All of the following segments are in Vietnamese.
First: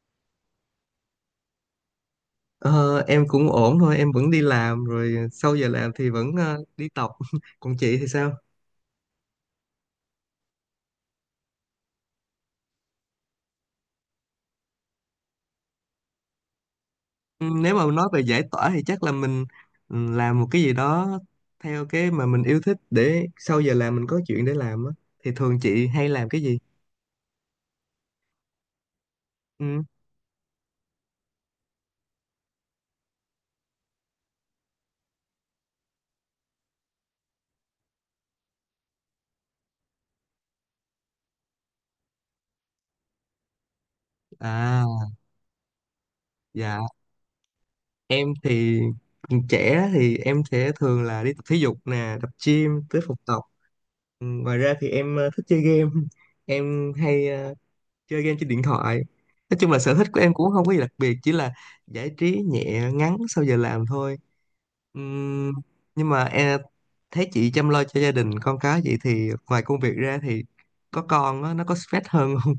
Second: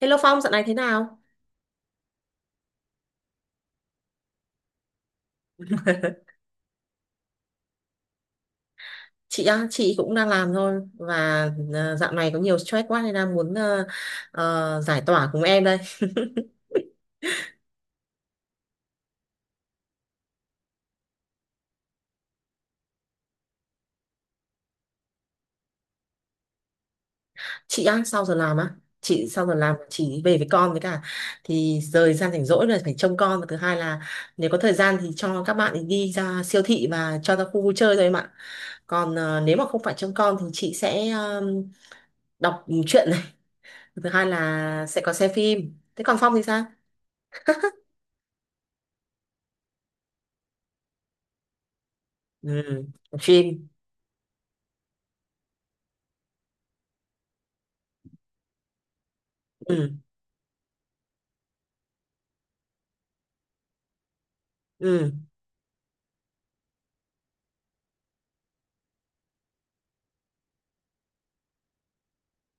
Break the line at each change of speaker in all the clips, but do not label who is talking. Hello Phong, dạo này thế nào?
Ờ, em cũng ổn thôi, em vẫn đi làm rồi sau giờ làm thì vẫn đi tập. Còn chị thì sao?
Chị á, chị cũng đang làm thôi và dạo này có nhiều stress quá nên đang muốn giải tỏa cùng em đây.
Ừ, Nếu mà nói về giải tỏa thì chắc là mình làm một cái gì đó theo cái mà mình yêu thích để sau giờ làm mình có chuyện để làm á. Thì thường chị hay làm cái gì?
Chị á, sau giờ làm á, chị sau giờ làm
Ừ.
chị về với con với cả, thì thời gian rảnh rỗi là phải trông con, và thứ hai là nếu có thời gian thì cho các bạn ấy đi ra siêu thị và cho ra khu vui chơi thôi em ạ. Còn nếu mà không phải trông con thì chị sẽ đọc truyện này, thứ hai
À,
là sẽ có xem phim. Thế còn Phong thì sao?
dạ. Em thì trẻ thì em sẽ thường là đi tập thể dục nè, tập gym,
Ừ,
tới phòng tập.
phim.
Ừ, ngoài ra thì em thích chơi game. Em hay chơi game trên điện thoại, nói chung là
Ừ,
sở thích của em cũng không có gì đặc biệt, chỉ là giải trí nhẹ ngắn sau giờ làm thôi.
ừ.
Ừm, nhưng mà em thấy chị chăm lo cho gia đình con cái vậy thì ngoài công việc ra thì có con á, nó có stress hơn không?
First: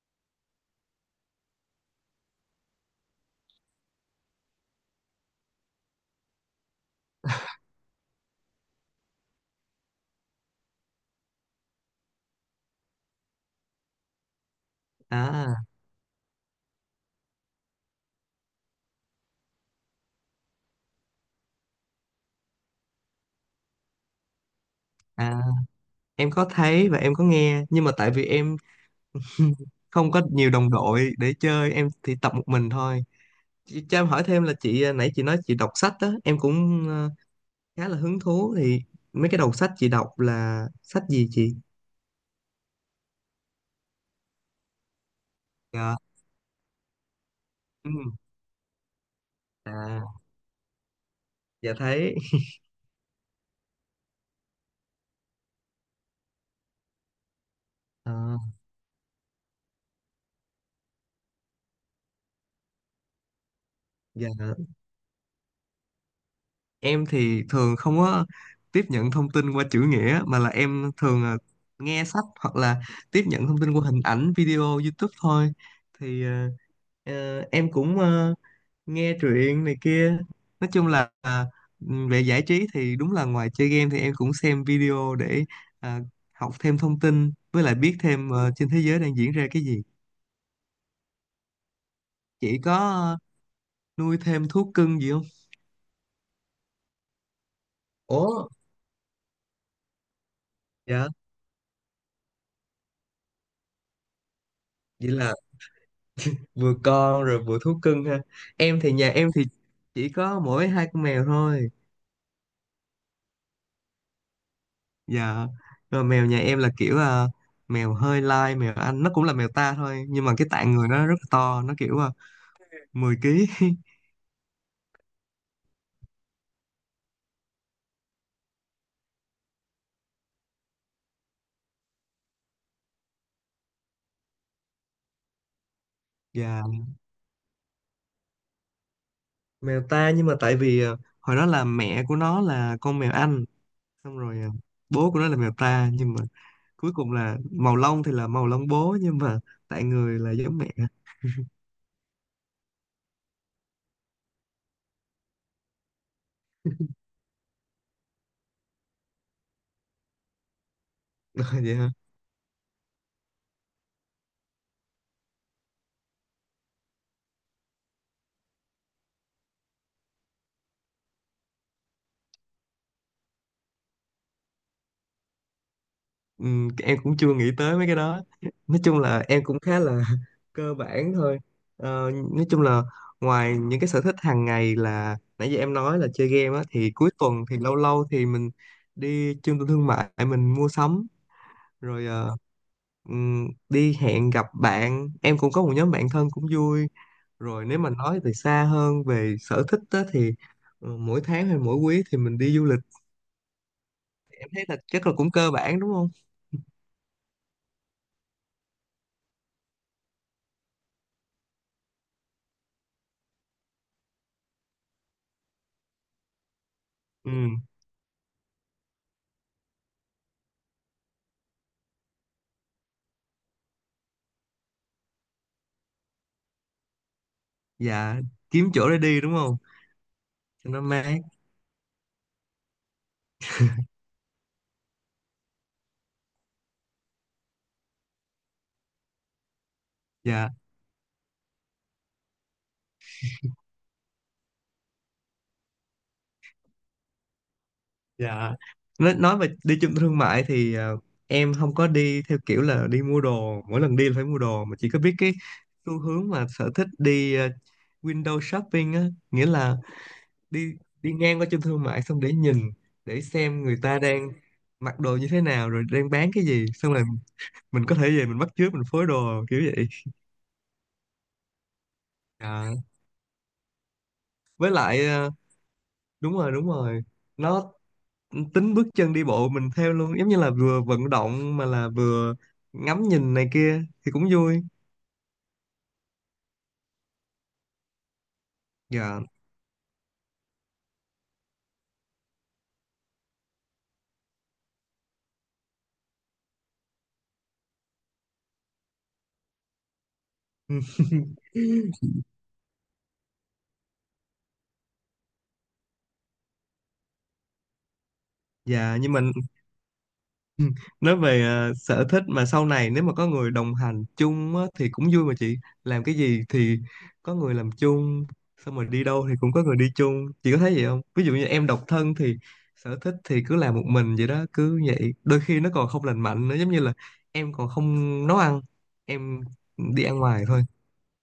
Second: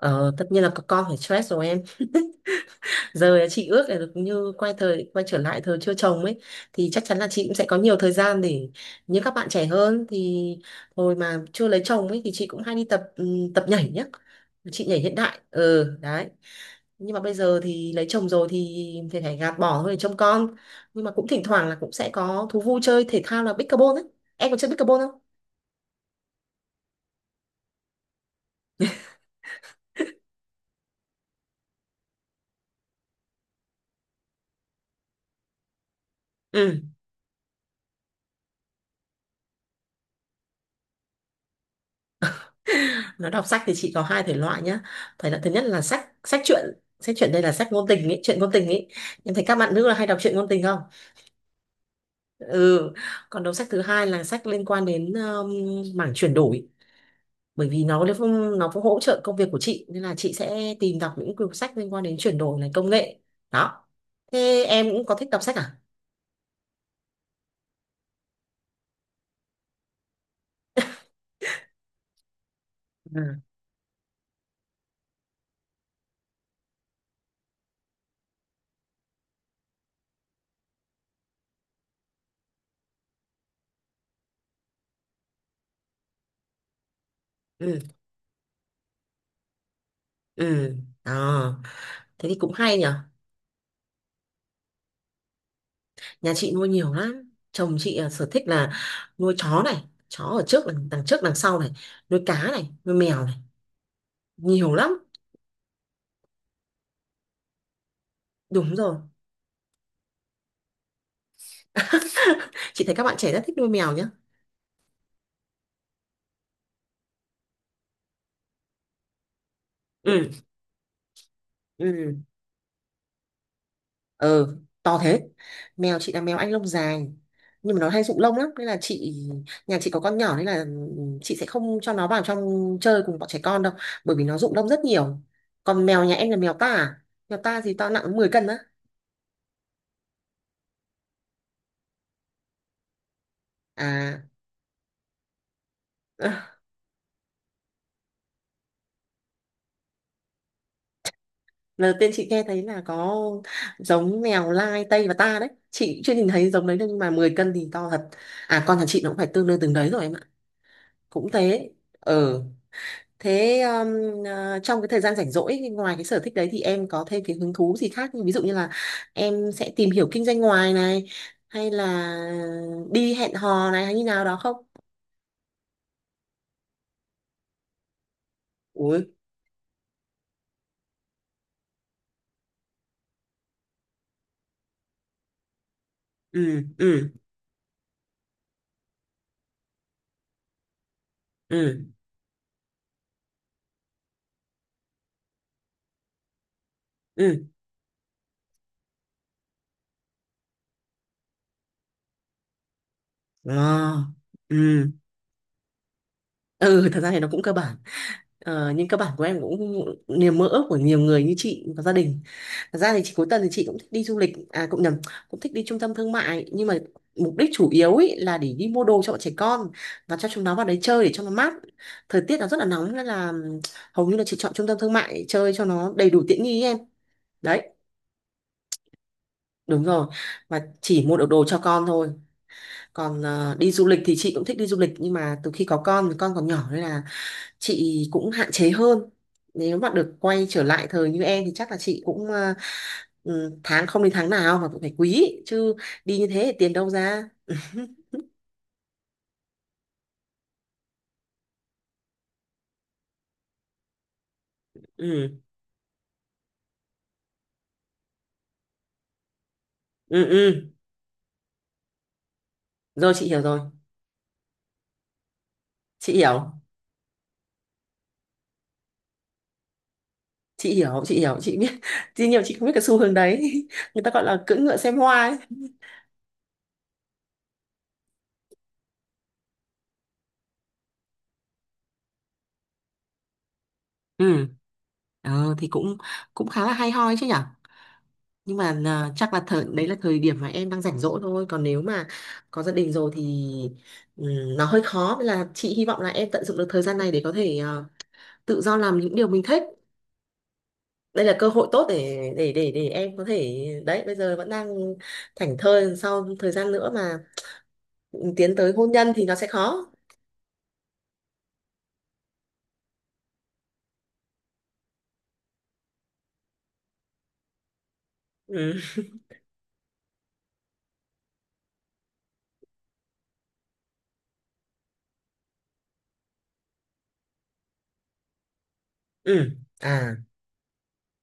Ờ, tất nhiên là có con phải stress rồi em. Giờ chị ước là được như quay trở lại thời chưa chồng ấy thì chắc chắn là chị cũng sẽ có nhiều thời gian để như các bạn trẻ hơn. Thì hồi mà chưa lấy chồng ấy thì chị cũng hay đi tập tập nhảy nhá, chị nhảy hiện đại,
À,
ừ, đấy. Nhưng mà bây giờ thì lấy chồng rồi thì phải gạt bỏ thôi để trông con, nhưng mà cũng thỉnh thoảng là cũng sẽ có thú vui chơi thể thao là pickleball ấy. Em có chơi pickleball không?
à, em có thấy và em có nghe, nhưng mà tại vì em không có nhiều đồng đội để chơi, em thì tập một mình thôi. Chị cho em hỏi thêm là chị nãy chị nói chị đọc sách đó, em
Ừ.
cũng khá là hứng thú thì mấy cái đầu sách chị đọc là sách gì chị?
Nói đọc sách thì chị có hai thể loại nhá. Thể loại thứ nhất là
Dạ.
sách sách truyện đây là sách ngôn tình
Ừm.
ý, truyện ngôn tình ý. Em thấy các bạn nữ là
À,
hay đọc truyện ngôn tình không?
dạ thấy.
Ừ. Còn đầu sách thứ hai là sách liên quan đến mảng chuyển đổi. Bởi vì nó
Ờ,
cũng- nó cũng hỗ trợ công việc của chị nên là chị sẽ tìm đọc những quyển sách liên quan đến chuyển đổi này, công nghệ. Đó.
dạ.
Thế em cũng có thích đọc sách à?
Em thì thường không có tiếp nhận thông tin qua chữ nghĩa, mà là em thường là nghe sách hoặc là tiếp
Ừ.
nhận thông tin qua hình ảnh, video, YouTube thôi. Thì ờ, em cũng nghe truyện này kia. Nói chung là về giải trí thì đúng là ngoài chơi game thì em cũng xem video để à, học thêm thông tin với lại
Ừ.
biết thêm trên thế giới đang diễn ra cái gì.
Ừ. Đó. Thế thì cũng
Chị có
hay nhỉ.
nuôi thêm thú cưng gì không?
Nhà chị nuôi nhiều lắm, chồng chị à, sở thích
Ủa.
là nuôi chó này, chó ở trước đằng
Dạ,
trước đằng sau này, nuôi cá này, nuôi mèo này, nhiều lắm.
vậy là vừa con rồi vừa thú cưng ha.
Đúng
Em thì
rồi.
nhà em thì chỉ có mỗi hai con mèo thôi.
Chị thấy các bạn trẻ rất thích nuôi mèo nhá.
Dạ. Rồi mèo nhà em là kiểu mèo hơi lai, mèo Anh nó cũng là mèo ta thôi, nhưng
Ừ.
mà cái tạng người nó rất là to, nó kiểu
Ừ.
10 ký.
Ừ. To thế. Mèo chị là mèo Anh lông dài, nhưng mà nó hay rụng lông lắm nên là chị, nhà chị có con nhỏ nên là chị sẽ không cho nó vào trong chơi cùng bọn trẻ con đâu, bởi vì nó rụng lông rất nhiều. Còn mèo nhà em là mèo
Dạ,
ta à? Mèo ta thì to, nặng 10 cân á.
mèo ta nhưng mà tại vì hồi đó là mẹ của nó là con mèo Anh, xong
À.
rồi bố của nó là mèo ta, nhưng mà cuối cùng là màu lông thì là màu lông bố, nhưng mà tạng người là giống mẹ.
Lần đầu tiên chị nghe thấy là có giống mèo lai Tây và ta đấy, chị chưa nhìn thấy giống đấy, nhưng mà 10 cân thì to thật. À, con nhà chị nó cũng phải tương đương từng đấy rồi em ạ, cũng thế.
Dạ.
Ừ. Thế à, trong cái thời gian rảnh rỗi ngoài cái sở thích đấy thì em có thêm cái hứng thú gì khác, như ví dụ như là em sẽ tìm hiểu kinh doanh ngoài này, hay là đi hẹn hò này, hay như nào đó không?
Ừ, em cũng chưa nghĩ tới mấy cái đó, nói
Ui.
chung là em cũng khá là cơ bản thôi. Ờ, nói chung là ngoài những cái sở thích hàng ngày là nãy giờ em nói là chơi game
Ừ.
á thì
Ừ.
cuối tuần thì lâu lâu thì mình đi trung tâm thương mại mình mua sắm,
Ừ.
rồi đi hẹn gặp bạn, em cũng có một nhóm bạn thân cũng vui,
Ừ.
rồi nếu mà nói từ xa hơn về sở thích á, thì mỗi tháng hay mỗi quý thì mình đi du lịch.
À,
Em thấy là
ừ.
chắc là cũng cơ bản đúng không?
Ừ, thật ra thì nó cũng cơ bản. Ờ, nhưng cơ bản của em cũng niềm mơ ước của nhiều người như chị và gia đình. Thật ra thì chị cuối tuần thì chị cũng thích đi du lịch, à cũng nhầm, cũng thích đi trung tâm thương mại. Nhưng mà
Ừ.
mục đích chủ yếu ý là để đi mua đồ cho bọn trẻ con và cho chúng nó vào đấy chơi để cho nó mát. Thời tiết nó rất là nóng nên là hầu như là chị chọn trung tâm thương mại chơi cho nó đầy đủ tiện nghi ý em. Đấy.
Dạ, kiếm chỗ để đi đúng không,
Đúng rồi, và
cho nó
chỉ mua
mát.
được đồ cho con thôi. Còn đi du lịch thì chị cũng thích đi du lịch, nhưng mà từ khi có con thì con còn nhỏ nên là chị cũng hạn chế hơn. Nếu mà được quay
Dạ,
trở lại thời như em thì chắc là chị cũng à, ừ, tháng không đến tháng nào mà cũng phải quý chứ, đi như thế thì tiền đâu ra.
dạ, nói về đi trung tâm thương mại thì em không có đi theo kiểu là đi mua đồ, mỗi lần đi là phải mua đồ, mà chỉ có biết
Ừ.
cái xu hướng mà sở thích đi window shopping á, nghĩa là
Ừ. Ừ.
đi đi ngang qua trung tâm thương mại xong để nhìn,
Rồi,
để
chị hiểu rồi,
xem người ta đang mặc đồ như thế nào rồi đang
chị
bán cái
hiểu,
gì, xong rồi mình có thể về mình bắt chước mình phối đồ kiểu vậy.
chị hiểu, chị hiểu, chị biết. Tuy nhiều chị không biết
Dạ.
cái xu hướng đấy. Người ta gọi là cưỡi
Với
ngựa xem
lại
hoa ấy.
đúng rồi, đúng rồi, nó tính bước chân đi bộ mình theo luôn giống như là vừa vận động mà là vừa ngắm nhìn này kia thì cũng
Ừ.
vui.
Thì cũng cũng khá là hay ho ấy chứ nhở. Nhưng mà à,
Dạ.
chắc là thời đấy là thời điểm mà em đang rảnh rỗi thôi, còn nếu mà có gia đình rồi thì ừm, nó hơi khó, nên là chị hy vọng là em tận dụng được thời gian này để có thể à, tự do làm những điều mình thích. Đây là cơ hội tốt để em có thể đấy, bây giờ vẫn đang thảnh thơi, sau thời gian nữa mà tiến tới hôn
Dạ
nhân
nhưng
thì
mình
nó sẽ khó.
nói về sở thích mà sau này nếu mà có người đồng hành chung á, thì cũng vui mà chị. Làm cái gì thì có người làm chung, xong
Ừ.
rồi đi đâu thì cũng có người đi chung, chị có thấy vậy không? Ví dụ như em độc thân thì sở thích thì cứ làm một mình vậy đó, cứ vậy đôi khi nó còn không lành mạnh nữa, giống như là em còn không nấu ăn, em
Ừ.
đi
À.
ăn ngoài thôi.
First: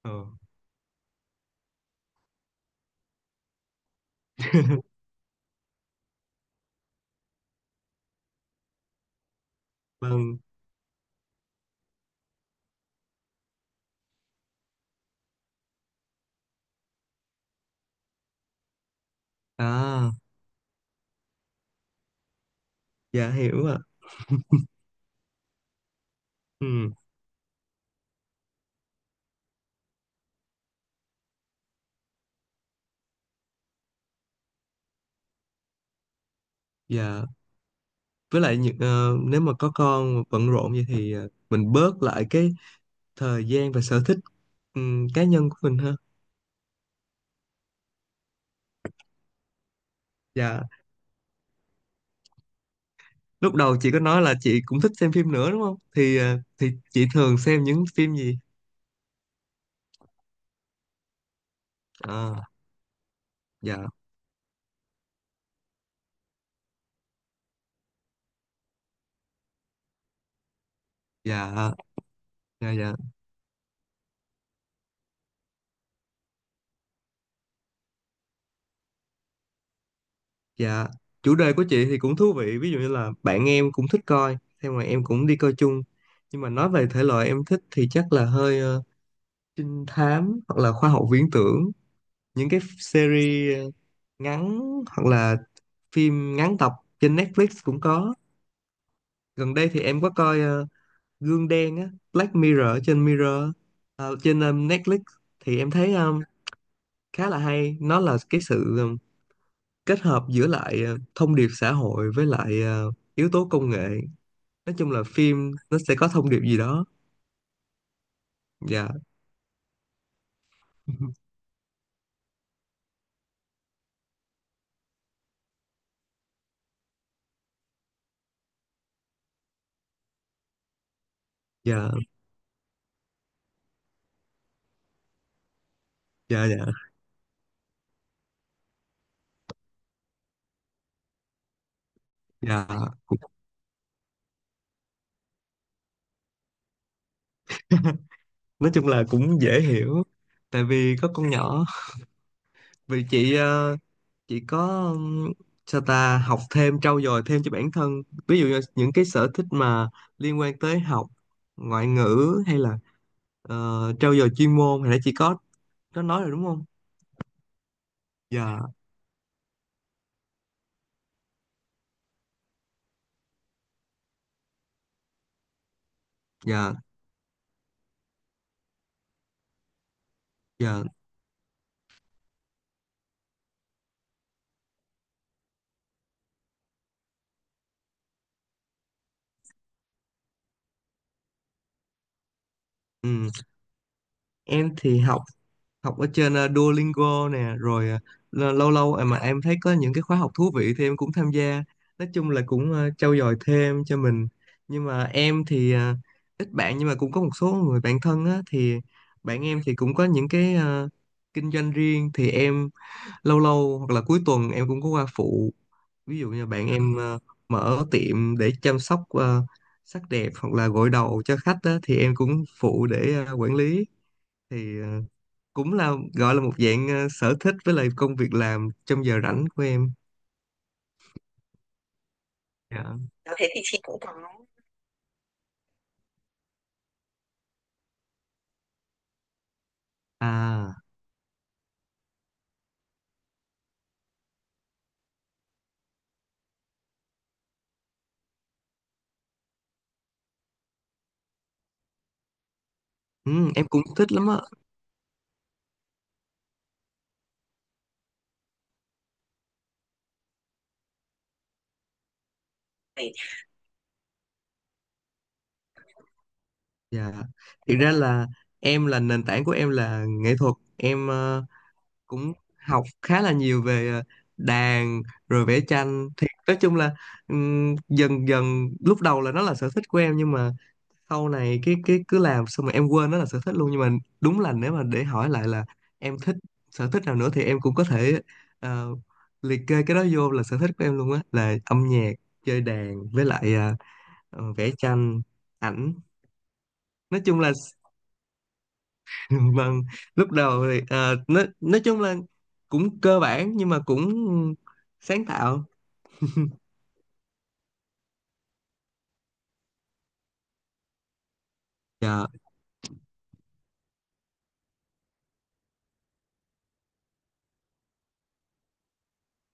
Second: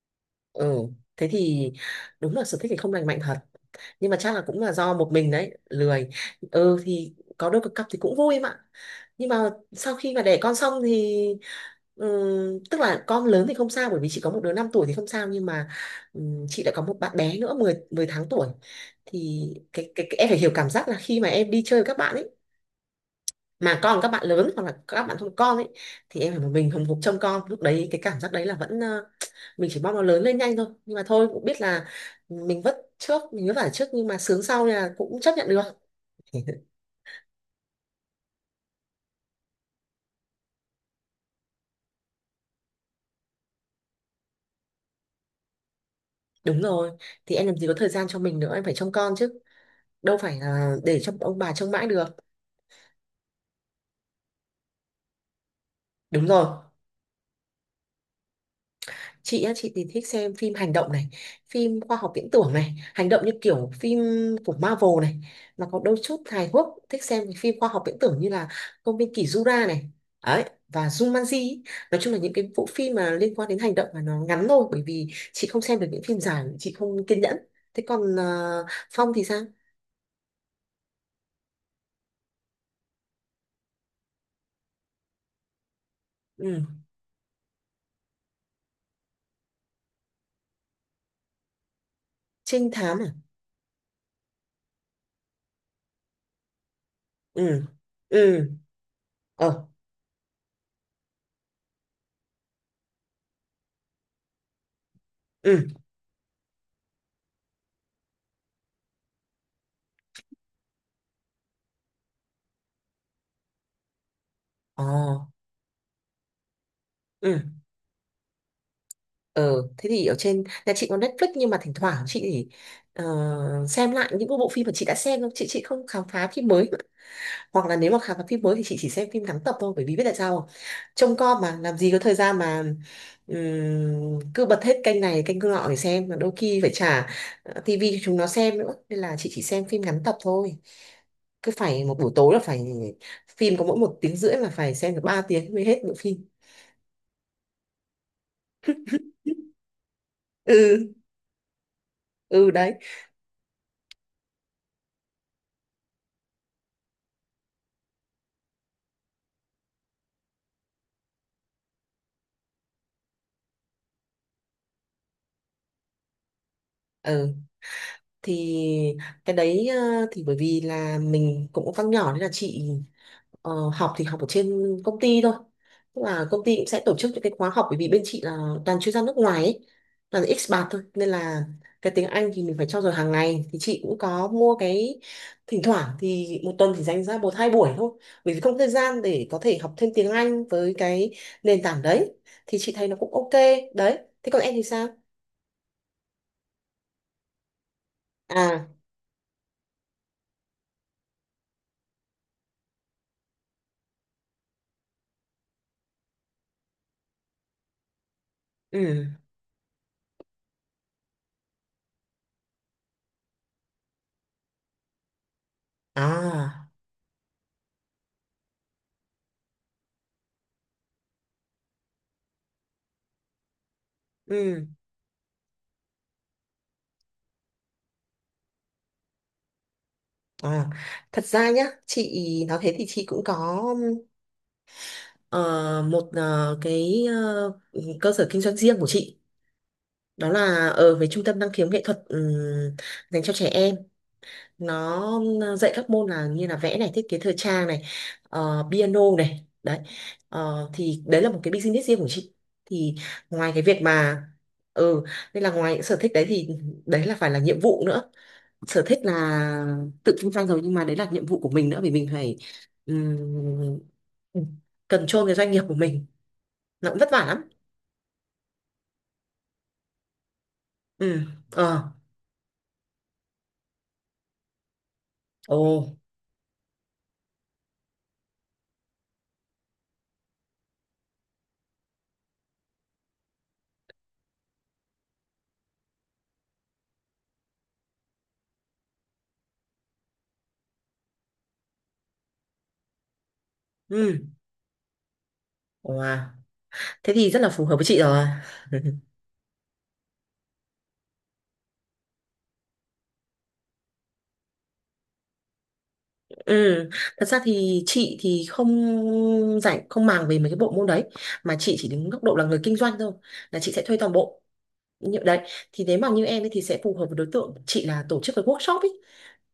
Ờ.
Ừ. Thế thì đúng là sở thích thì không lành mạnh thật, nhưng mà chắc là cũng là do một mình đấy lười. Ừ, thì có đôi cặp thì cũng vui em ạ. Nhưng mà sau khi mà đẻ
Vâng,
con xong thì tức là con lớn thì không sao, bởi vì chị có một đứa 5 tuổi thì không sao, nhưng mà chị đã có một bạn bé nữa 10 10 tháng tuổi, thì cái, cái,
à,
cái em phải hiểu cảm giác là khi mà em đi chơi với các bạn ấy
dạ hiểu ạ.
mà còn các bạn lớn hoặc là các bạn không có con ấy, thì em phải một mình hùng
Ừ,
hục trông con, lúc đấy cái cảm giác đấy là vẫn mình chỉ mong nó lớn lên nhanh thôi. Nhưng mà thôi cũng biết là mình vất vả trước nhưng mà sướng sau, nên là cũng chấp nhận được.
dạ. Với lại những ờ, nếu mà có con mà bận rộn vậy thì mình bớt lại cái thời gian và sở thích cá nhân của mình ha.
Đúng rồi, thì em làm gì có thời gian cho mình nữa, em phải trông con chứ, đâu phải
Dạ.
là để cho ông bà trông mãi được.
Lúc đầu chị có nói là chị cũng thích xem phim nữa đúng không? Thì
Đúng rồi,
thì chị thường xem những phim gì?
chị á, chị thì thích xem phim hành động này, phim khoa học viễn
À,
tưởng này, hành động như kiểu
dạ,
phim của Marvel này, mà có đôi chút hài hước, thích xem cái phim khoa học viễn tưởng như là công viên kỷ Jura này ấy, và Jumanji
dạ,
ý. Nói chung là những cái bộ
dạ, dạ,
phim mà liên quan đến hành động mà nó ngắn thôi, bởi vì chị không xem được những phim dài, chị không kiên nhẫn. Thế còn Phong thì sao?
dạ. Chủ đề của chị thì cũng thú vị. Ví dụ như là bạn em cũng thích coi, thế mà em cũng đi coi chung. Nhưng mà
Ừ.
nói về thể loại em thích thì chắc là hơi trinh thám hoặc là khoa học viễn tưởng, những cái
Trinh thám à?
series ngắn hoặc là phim ngắn tập, trên Netflix
Ừ.
cũng có.
Ừ.
Gần
Ờ.
đây thì em có coi Gương Đen á, Black Mirror ở trên Mirror, trên Netflix, thì
Ừ.
em thấy khá là hay. Nó là cái sự kết hợp giữa lại thông điệp xã hội với lại yếu tố công nghệ, nói
Ờ.
chung là phim nó sẽ có thông điệp gì đó.
Ừ.
Dạ.
Ờ, thế thì ở trên nhà chị có Netflix, nhưng mà thỉnh thoảng chị thì, ờ, xem lại những cái bộ phim mà chị đã xem thôi, chị không khám phá phim mới, hoặc là nếu mà khám phá phim mới thì chị chỉ xem phim ngắn tập thôi, bởi vì biết tại sao không? Trông con mà làm
Dạ,
gì có thời gian mà cứ bật hết kênh này kênh nọ để xem, mà đôi
dạ,
khi
dạ,
phải trả tivi cho chúng nó xem nữa, nên là chị chỉ xem phim ngắn tập thôi. Cứ phải một buổi tối là phải
dạ. Cũng-
phim có mỗi một tiếng rưỡi là phải xem được 3 tiếng mới hết bộ phim.
nói chung là cũng dễ hiểu, tại
Ừ.
vì có con nhỏ.
Ừ đấy.
Vì chị chị có ừm, sao ta học thêm trau dồi thêm cho bản thân, ví dụ như những cái sở thích mà liên quan tới học ngoại ngữ hay là ờ, trau dồi chuyên môn, hồi nãy chị có nói rồi đúng không?
Ừ thì
Dạ,
cái đấy thì bởi vì là mình cũng có con nhỏ nên là chị học thì học ở trên công ty thôi, tức là công ty cũng
dạ,
sẽ tổ chức những cái khóa học, bởi vì bên chị là toàn chuyên gia nước ngoài ấy, toàn expat thôi,
dạ.
nên là cái tiếng Anh thì mình phải trau dồi hàng ngày, thì chị cũng có mua cái, thỉnh thoảng thì một tuần thì dành ra một hai buổi thôi, bởi vì không có thời gian để có thể học thêm tiếng Anh với cái nền tảng đấy, thì chị thấy nó cũng
Ừm,
ok. Đấy, thế còn em thì
em
sao?
thì học, học ở trên Duolingo nè, rồi
À.
lâu lâu mà em thấy có những cái khóa học thú vị thì em cũng tham gia, nói chung là cũng trau dồi thêm cho mình. Nhưng mà em thì ít bạn, nhưng mà cũng có một số người bạn thân á, thì
Ừ.
bạn em thì cũng có những cái kinh doanh riêng thì em lâu lâu hoặc là cuối tuần em cũng có qua phụ. Ví dụ như bạn
À.
em mở tiệm để chăm sóc sắc đẹp hoặc là gội đầu cho khách á, thì em cũng phụ để quản lý.
Ừ.
Thì cũng là gọi là một dạng sở thích với lại công việc làm trong giờ rảnh của em.
À, thật ra nhá, chị nói thế
Dạ.
thì chị cũng
Đó, thế thì
có
chị cũng có
ờ, một cái cơ sở kinh doanh riêng của chị, đó là
à.
ở với trung tâm năng khiếu nghệ thuật dành cho trẻ em, nó dạy các môn là như là vẽ này, thiết kế thời trang này, piano này, đấy. Ờ, thì đấy là một cái business riêng của chị, thì
Ừ,
ngoài cái
em
việc
cũng thích
mà
lắm á,
ừ, nên là ngoài những sở thích đấy thì đấy là phải là nhiệm vụ nữa. Sở thích là tự kinh doanh rồi nhưng mà đấy là nhiệm vụ của mình nữa, vì mình phải
phải
um, control cái doanh nghiệp của mình, nó cũng vất
dạ.
vả lắm.
Thực ra là em là nền tảng của em là nghệ thuật, em
Ừ. Ờ.
cũng học khá là nhiều về đàn rồi
Ồ.
vẽ tranh, thì nói chung là dần dần lúc đầu là nó là sở thích của em, nhưng mà sau này cái cứ làm xong rồi em quên nó là sở thích luôn. Nhưng mà đúng là nếu mà để hỏi lại là em thích sở thích nào nữa thì em cũng có thể ờ, liệt kê cái đó vô là sở thích của em luôn á, là âm nhạc, chơi đàn với lại
Ừ.
vẽ tranh ảnh,
Wow. Thế
nói
thì
chung
rất là
là
phù hợp với chị rồi.
vâng. Lúc đầu thì nói chung là cũng cơ bản nhưng mà cũng sáng tạo.
Ừ, thật ra thì chị thì không không màng về mấy cái bộ môn đấy, mà chị chỉ đứng góc
Dạ,
độ là người kinh doanh thôi, là chị sẽ thuê toàn bộ như đấy. Thì nếu mà như em ấy thì sẽ phù hợp với đối tượng chị là tổ chức cái workshop ấy,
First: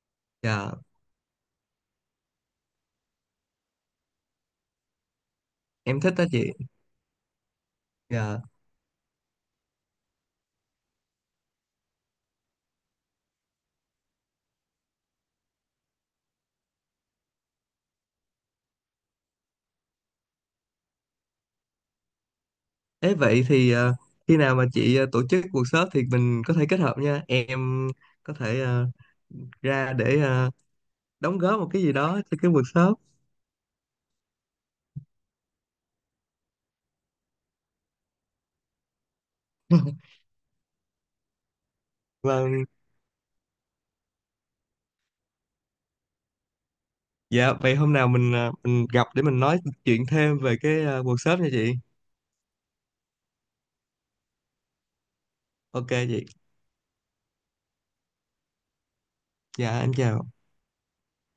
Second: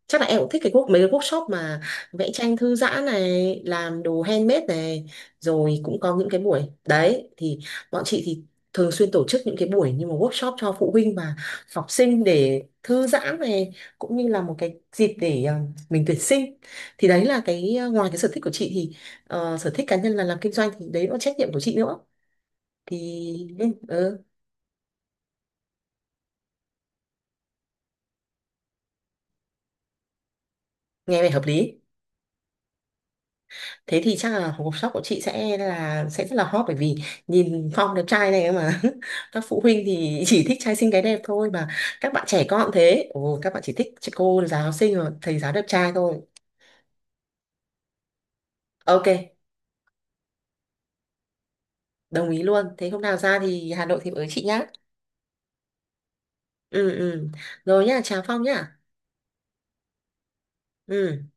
chắc là em cũng thích cái
dạ,
quốc mấy cái workshop mà vẽ tranh thư giãn này, làm đồ handmade này, rồi cũng
em thích
có
đó
những cái
chị.
buổi, đấy, thì bọn chị
Dạ.
thì thường xuyên tổ chức những cái buổi như một workshop cho phụ huynh và học sinh để thư giãn này, cũng như là một cái dịp để mình tuyển sinh. Thì đấy là cái ngoài cái sở thích của chị thì sở thích cá nhân là làm kinh doanh thì đấy là trách nhiệm của chị nữa, thì
Thế vậy
ừ,
thì
ừ.
khi nào mà chị tổ chức workshop thì mình có thể kết hợp nha. Em có thể ra để
Nghe vẻ
đóng
hợp
góp một
lý.
cái gì đó cho cái workshop.
Thế thì chắc là hộp shop của chị sẽ là sẽ rất là hot, bởi vì nhìn Phong đẹp trai này mà, các phụ huynh thì chỉ thích trai xinh gái đẹp thôi mà, các bạn trẻ
Vâng.
con thế, ồ, các bạn chỉ thích chị cô giáo xinh rồi thầy giáo đẹp trai thôi.
Dạ, vậy hôm nào mình mình
Ok,
gặp để mình nói chuyện thêm về cái workshop nha chị.
đồng ý luôn. Thế hôm nào ra thì Hà Nội thì với chị nhá.
Ok chị.
Ừ. Ừ. Rồi nhá, chào Phong nhá.
Dạ, em chào.
Ừ.